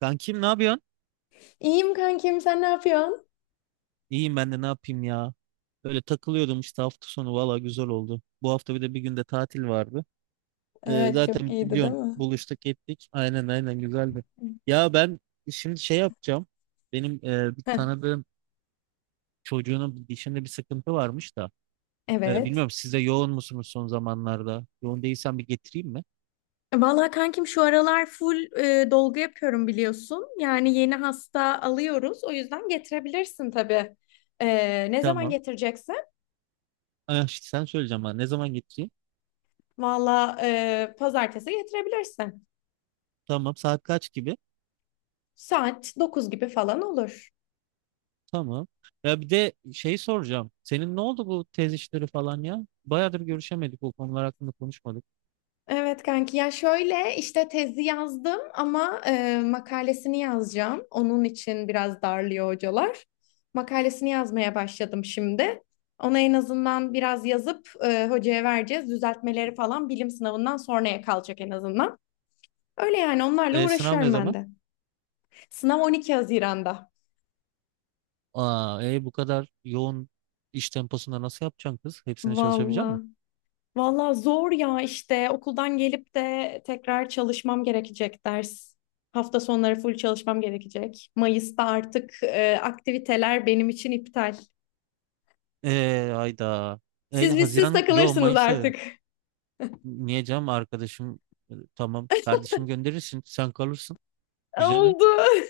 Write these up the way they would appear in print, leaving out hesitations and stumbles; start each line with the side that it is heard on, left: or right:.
right: Ben kim ne yapıyorsun?
left: İyiyim kankim, sen ne yapıyorsun?
right: İyiyim ben de ne yapayım ya. Böyle takılıyordum işte hafta sonu valla güzel oldu. Bu hafta bir de bir günde tatil vardı.
left: Evet çok
right: Zaten
left: iyiydi değil
right: biliyorsun
left: mi?
right: buluştuk ettik. Aynen aynen güzeldi. Ya ben şimdi şey yapacağım. Benim bir
left: Heh,
right: tanıdığım çocuğunun bir dişinde bir sıkıntı varmış da.
left: evet.
right: Bilmiyorum siz de yoğun musunuz son zamanlarda? Yoğun değilsen bir getireyim mi?
left: Vallahi kankim şu aralar full dolgu yapıyorum biliyorsun. Yani yeni hasta alıyoruz. O yüzden getirebilirsin tabii. Ne zaman
right: Tamam.
left: getireceksin?
right: Ah, işte sen söyleyeceğim bana ne zaman getireyim?
left: Vallahi pazartesi getirebilirsin.
right: Tamam saat kaç gibi?
left: Saat 9 gibi falan olur.
right: Tamam. Ya bir de şey soracağım. Senin ne oldu bu tez işleri falan ya? Bayağıdır görüşemedik. Bu konular hakkında konuşmadık.
left: Evet kanki ya şöyle işte tezi yazdım ama makalesini yazacağım. Onun için biraz darlıyor hocalar. Makalesini yazmaya başladım şimdi. Ona en azından biraz yazıp hocaya vereceğiz. Düzeltmeleri falan bilim sınavından sonraya kalacak en azından. Öyle yani onlarla
right: Sınav ne
left: uğraşıyorum ben
right: zaman?
left: de. Sınav 12 Haziran'da.
right: Aa, bu kadar yoğun iş temposunda nasıl yapacaksın kız? Hepsine çalışabilecek misin?
left: Vallahi. Valla zor ya işte okuldan gelip de tekrar çalışmam gerekecek ders. Hafta sonları full çalışmam gerekecek. Mayıs'ta artık aktiviteler benim için iptal.
right: Hayda.
left: Siz
right: Haziran, yo
left: takılırsınız
right: Mayıs'ta dedim.
left: artık.
right: Niye canım arkadaşım? Tamam kardeşim gönderirsin. Sen kalırsın. Bize ne?
left: Oldu.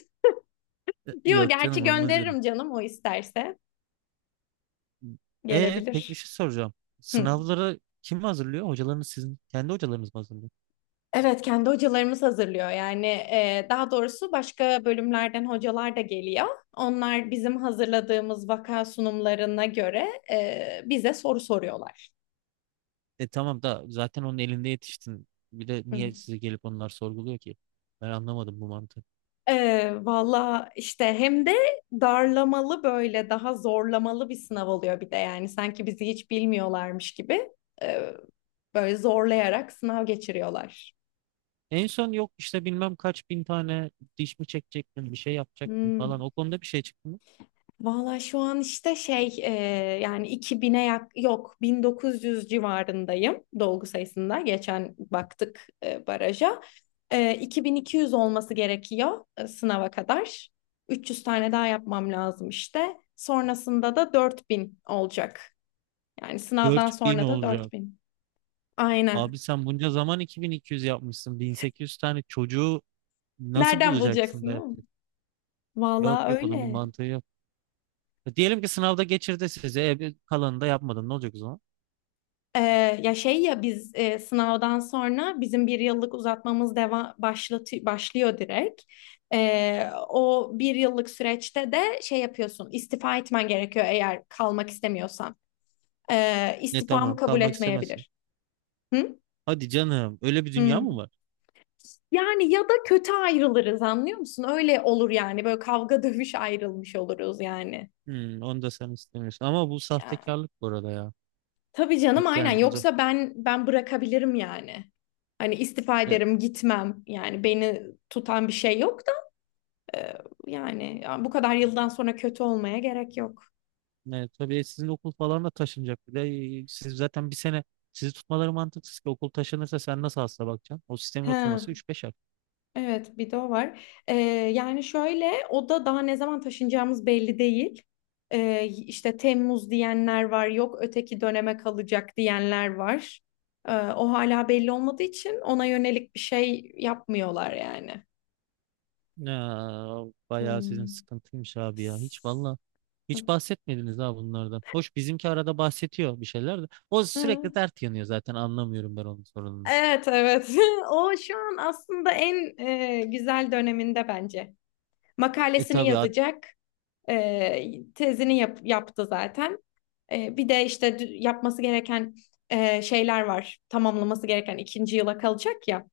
left: Yo
right: Yok
left: gerçi
right: canım olmaz öyle.
left: gönderirim canım o isterse
right: Peki bir
left: gelebilir.
right: şey soracağım.
left: Hı.
right: Sınavları kim hazırlıyor? Hocalarınız sizin kendi hocalarınız mı hazırlıyor?
left: Evet kendi hocalarımız hazırlıyor yani daha doğrusu başka bölümlerden hocalar da geliyor. Onlar bizim hazırladığımız vaka sunumlarına göre bize soru soruyorlar.
right: E tamam da zaten onun elinde yetiştin. Bir de
left: Hı.
right: niye size gelip onlar sorguluyor ki? Ben anlamadım bu mantığı.
left: Valla işte hem de darlamalı böyle daha zorlamalı bir sınav oluyor bir de yani sanki bizi hiç bilmiyorlarmış gibi e, böyle zorlayarak sınav geçiriyorlar.
right: En son yok işte bilmem kaç bin tane diş mi çekecektin, bir şey yapacaktın
left: Hmm.
right: falan. O konuda bir şey çıktı mı?
left: Valla şu an işte şey yani 2000'e yok 1900 civarındayım dolgu sayısında. Geçen baktık baraja. 2200 olması gerekiyor sınava kadar. 300 tane daha yapmam lazım işte. Sonrasında da 4000 olacak. Yani sınavdan
right: 4000
left: sonra da
right: olacak.
left: 4000. Aynen.
right: Abi sen bunca zaman iki bin iki yüz yapmışsın. Bin sekiz yüz tane çocuğu nasıl
left: Nereden
right: bulacaksın
left: bulacaksın
right: da
left: değil mi?
right: yaptın? Yok
left: Valla
right: yok onun bir
left: öyle.
right: mantığı yok. E diyelim ki sınavda geçirdi sizi. Bir kalanını da yapmadın. Ne olacak o zaman?
left: Ya şey ya biz sınavdan sonra bizim bir yıllık uzatmamız deva başlatı başlıyor direkt. O bir yıllık süreçte de şey yapıyorsun istifa etmen gerekiyor eğer kalmak istemiyorsan.
right: Ne
left: İstifamı
right: tamam
left: kabul
right: kalmak istemezsin.
left: etmeyebilir. Hı?
right: Hadi canım öyle bir dünya
left: Hı.
right: mı var?
left: Yani ya da kötü ayrılırız anlıyor musun? Öyle olur yani böyle kavga dövüş ayrılmış oluruz yani.
right: Hmm, onu da sen istemiyorsun. Ama bu sahtekarlık bu arada ya.
left: Tabii canım
right: Yok
left: aynen
right: yani burada
left: yoksa ben bırakabilirim yani. Hani istifa
right: e,
left: ederim gitmem yani beni tutan bir şey yok da e, yani ya bu kadar yıldan sonra kötü olmaya gerek yok.
right: tabii sizin okul falan da taşınacak. Bir de siz zaten bir sene sizi tutmaları mantıksız ki okul taşınırsa sen nasıl hasta bakacaksın? O sistemin
left: Ha,
right: oturması üç beş ay.
left: evet bir de o var. E, Yani şöyle o da daha ne zaman taşınacağımız belli değil. İşte Temmuz diyenler var yok öteki döneme kalacak diyenler var. O hala belli olmadığı için ona yönelik bir şey yapmıyorlar yani.
right: Ya, bayağı sizin
left: Hmm.
right: sıkıntıymış abi ya. Hiç valla hiç bahsetmediniz ha bunlardan. Hoş bizimki arada bahsediyor bir şeyler de. O
left: Hı.
right: sürekli dert yanıyor zaten anlamıyorum ben onun sorununu.
left: Evet, evet. O şu an aslında en güzel döneminde bence.
right: E
left: Makalesini
right: tabii ad-
left: yazacak. Tezini yaptı zaten. Bir de işte yapması gereken şeyler var. Tamamlaması gereken ikinci yıla kalacak ya.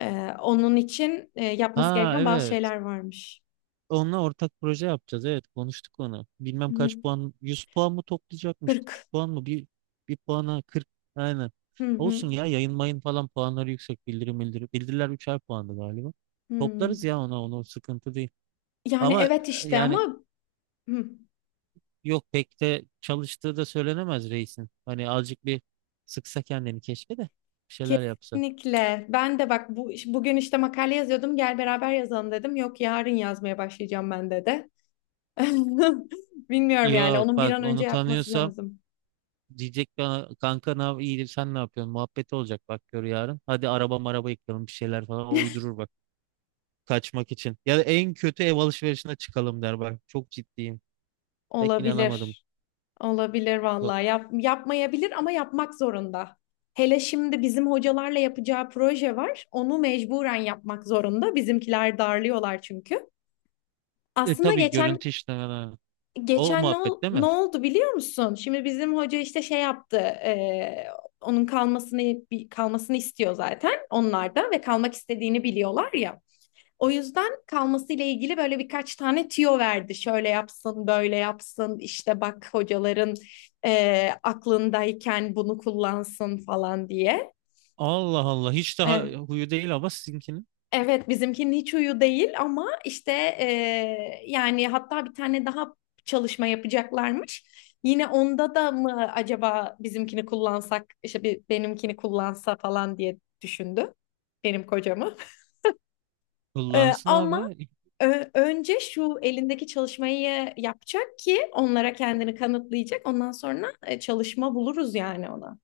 left: E, Onun için yapması
right: ha
left: gereken bazı
right: evet.
left: şeyler varmış.
right: Onunla ortak proje yapacağız. Evet konuştuk onu. Bilmem
left: Hı.
right: kaç puan 100 puan mı toplayacakmış 40
left: 40.
right: puan mı bir, bir puana 40, aynen.
left: Hı hı.
right: Olsun ya yayın mayın falan puanları yüksek bildirim. Bildiriler 3'er puandı galiba.
left: Hı.
right: Toplarız ya ona onu sıkıntı değil.
left: Yani
right: Ama
left: evet işte
right: yani
left: ama hı.
right: yok pek de çalıştığı da söylenemez reisin. Hani azıcık bir sıksa kendini keşke de bir şeyler yapsa.
left: Kesinlikle. Ben de bak bu bugün işte makale yazıyordum. Gel beraber yazalım dedim. Yok yarın yazmaya başlayacağım ben de. Bilmiyorum yani
right: Yok
left: onun bir
right: bak
left: an önce
right: onu
left: yapması
right: tanıyorsam
left: lazım.
right: diyecek bana kanka ne iyidir sen ne yapıyorsun? Muhabbeti olacak bak gör yarın. Hadi araba maraba yıkalım bir şeyler falan o uydurur bak kaçmak için. Ya da en kötü ev alışverişine çıkalım der bak çok ciddiyim. Pek inanamadım.
left: Olabilir. Olabilir
right: Bu-
left: vallahi. Yapmayabilir ama yapmak zorunda. Hele şimdi bizim hocalarla yapacağı proje var. Onu mecburen yapmak zorunda. Bizimkiler darlıyorlar çünkü. Aslında
right: Tabii
left: geçen
right: görüntü işte o
left: Geçen ne,
right: muhabbet değil
left: ne
right: mi?
left: oldu biliyor musun? Şimdi bizim hoca işte şey yaptı. Onun kalmasını kalmasını istiyor zaten onlar da ve kalmak istediğini biliyorlar ya. O yüzden kalması ile ilgili böyle birkaç tane tüyo verdi. Şöyle yapsın, böyle yapsın. İşte bak hocaların aklındayken bunu kullansın falan diye.
right: Allah Allah hiç daha
left: Eh,
right: huyu değil ama sizinkinin.
left: evet bizimkinin hiç huyu değil ama işte yani hatta bir tane daha çalışma yapacaklarmış. Yine onda da mı acaba bizimkini kullansak işte bir benimkini kullansa falan diye düşündü benim kocamı.
right: Kullansın
left: Ama
right: abi.
left: önce şu elindeki çalışmayı yapacak ki onlara kendini kanıtlayacak. Ondan sonra çalışma buluruz yani ona.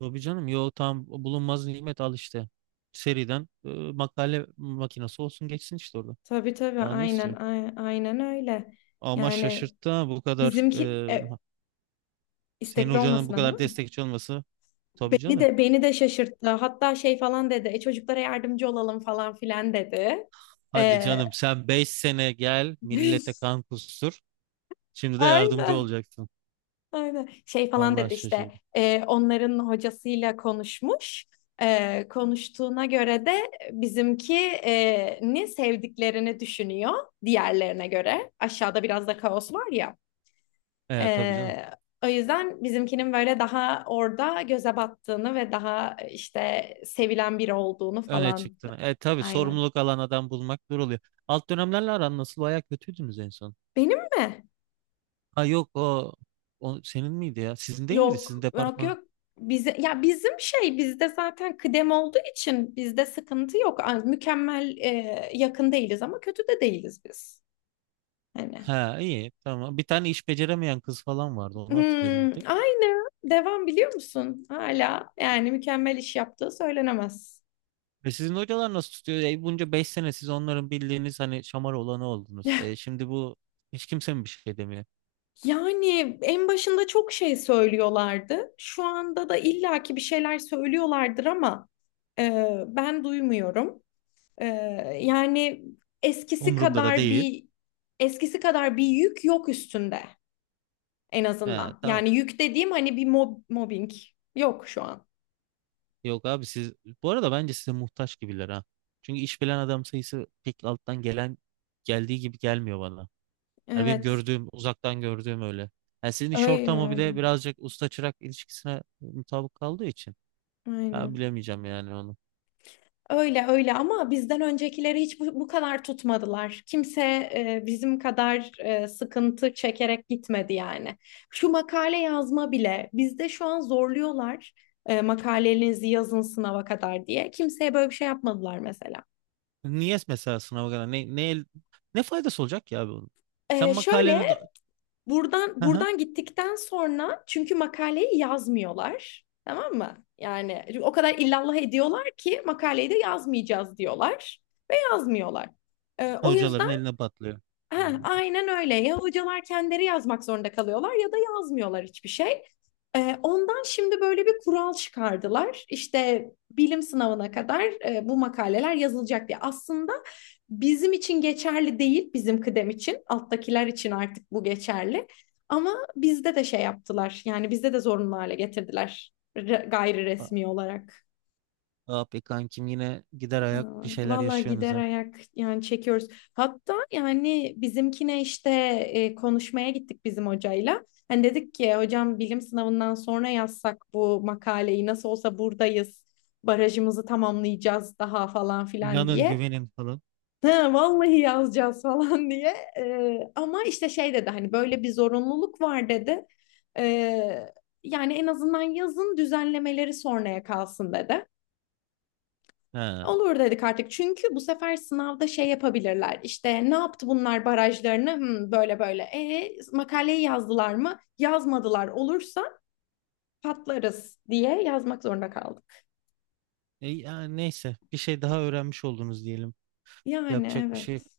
right: Tabii canım yo tam bulunmaz nimet al işte. Seriden makale makinesi olsun geçsin işte orada.
left: Tabii, tabii
right: Daha ne
left: aynen
right: istiyor?
left: aynen öyle.
right: Ama
left: Yani
right: şaşırttı ha bu kadar
left: bizimki
right: senin
left: istekli
right: hocanın bu
left: olmasına değil
right: kadar
left: mi?
right: destekçi olması tabii
left: Bir
right: canım.
left: de beni de şaşırttı. Hatta şey falan dedi. Çocuklara yardımcı olalım falan filan dedi.
right: Hadi
left: Ee,
right: canım sen 5 sene gel millete kan kustur. Şimdi de yardımcı
left: aynen,
right: olacaksın.
left: aynen. Şey falan
right: Vallahi
left: dedi işte.
right: şaşırdım.
left: Onların hocasıyla konuşmuş. Konuştuğuna göre de bizimki ni sevdiklerini düşünüyor diğerlerine göre. Aşağıda biraz da kaos var ya.
right: E tabii canım.
left: Ee, O yüzden bizimkinin böyle daha orada göze battığını ve daha işte sevilen biri olduğunu
right: Öne
left: falan.
right: çıktın. E tabii
left: Aynen.
right: sorumluluk alan adam bulmak zor oluyor. Alt dönemlerle aran nasıl? Bayağı kötüydünüz en son.
left: Benim mi?
right: Ha yok o, o senin miydi ya? Sizin değil miydi? Sizin
left: Yok, yok,
right: departman.
left: yok. Bize, ya bizim şey bizde zaten kıdem olduğu için bizde sıkıntı yok. Ay, mükemmel yakın değiliz ama kötü de değiliz biz. Hani.
right: Ha iyi tamam. Bir tane iş beceremeyen kız falan vardı. Onu hatırlıyorum bir
left: Hmm,
right: tek.
left: aynı. Devam biliyor musun? Hala yani mükemmel iş yaptığı söylenemez.
right: E sizin hocalar nasıl tutuyor? E bunca 5 sene siz onların bildiğiniz hani şamar olanı oldunuz. E şimdi bu hiç kimse mi bir şey demiyor?
left: Yani en başında çok şey söylüyorlardı. Şu anda da illaki bir şeyler söylüyorlardır ama ben duymuyorum. Ee, Yani eskisi
right: Umurumda da
left: kadar
right: değil.
left: bir eskisi kadar bir yük yok üstünde en
right: He,
left: azından.
right: tamam.
left: Yani yük dediğim hani bir mobbing yok şu an.
right: Yok abi siz bu arada bence size muhtaç gibiler ha. Çünkü iş bilen adam sayısı pek alttan gelen geldiği gibi gelmiyor bana. Yani benim
left: Evet,
right: gördüğüm uzaktan gördüğüm öyle. Yani sizin iş
left: öyle
right: ortamı bir de
left: öyle.
right: birazcık usta çırak ilişkisine mutabık kaldığı için. Ya
left: Aynen.
right: bilemeyeceğim yani onu.
left: Öyle öyle ama bizden öncekileri hiç bu kadar tutmadılar. Kimse bizim kadar sıkıntı çekerek gitmedi yani. Şu makale yazma bile bizde şu an zorluyorlar makalelerinizi yazın sınava kadar diye. Kimseye böyle bir şey yapmadılar mesela.
right: Niye mesela sınava kadar ne faydası olacak ya abi onun? Sen makaleni
left: Şöyle buradan gittikten sonra çünkü makaleyi yazmıyorlar. Tamam mı? Yani o kadar illallah ediyorlar ki makaleyi de yazmayacağız diyorlar. Yazmıyorlar. O
right: hocaların
left: yüzden
right: eline patlıyor.
left: heh,
right: Hmm.
left: aynen öyle. Ya hocalar kendileri yazmak zorunda kalıyorlar ya da yazmıyorlar hiçbir şey. Ondan şimdi böyle bir kural çıkardılar. İşte bilim sınavına kadar bu makaleler yazılacak diye. Aslında bizim için geçerli değil, bizim kıdem için. Alttakiler için artık bu geçerli. Ama bizde de şey yaptılar. Yani bizde de zorunlu hale getirdiler gayri
right: A-
left: resmi olarak.
right: Abi kankim yine gider ayak
left: Aa,
right: bir şeyler
left: vallahi
right: yaşıyorsunuz
left: gider
right: ha.
left: ayak yani çekiyoruz. Hatta yani bizimkine işte konuşmaya gittik bizim hocayla. Hani dedik ki hocam bilim sınavından sonra yazsak bu makaleyi nasıl olsa buradayız. Barajımızı tamamlayacağız daha falan filan
right: İnanın
left: diye.
right: güvenin falan.
left: Ha, vallahi yazacağız falan diye. Ama işte şey dedi hani böyle bir zorunluluk var dedi. E, Yani en azından yazın düzenlemeleri sonraya kalsın dedi.
right: Ha.
left: Olur dedik artık çünkü bu sefer sınavda şey yapabilirler işte ne yaptı bunlar barajlarını böyle böyle makaleyi yazdılar mı yazmadılar olursa patlarız diye yazmak zorunda kaldık.
right: Ya neyse bir şey daha öğrenmiş oldunuz diyelim.
left: Yani
right: Yapacak bir şey yok.
left: evet,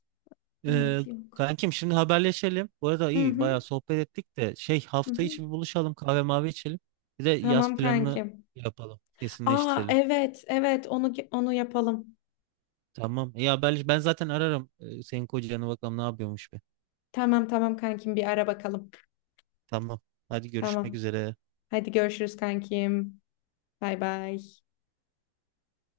right: Ee,
left: evet yok.
right: Kankim şimdi haberleşelim. Bu arada
left: Hı
right: iyi
left: hı,
right: bayağı sohbet ettik de şey
left: hı
right: hafta
left: hı.
right: içi bir buluşalım kahve mavi içelim. Bir de yaz
left: Tamam
right: planını
left: kankim.
right: yapalım.
left: Aa,
right: Kesinleştirelim.
left: evet, evet onu yapalım.
right: Tamam. İyi haberleş. Ben zaten ararım. Senin kocanı bakalım ne yapıyormuş be.
left: Tamam, tamam kankim bir ara bakalım.
right: Tamam. Hadi görüşmek
left: Tamam,
right: üzere.
left: hadi görüşürüz kankim. Bay bay.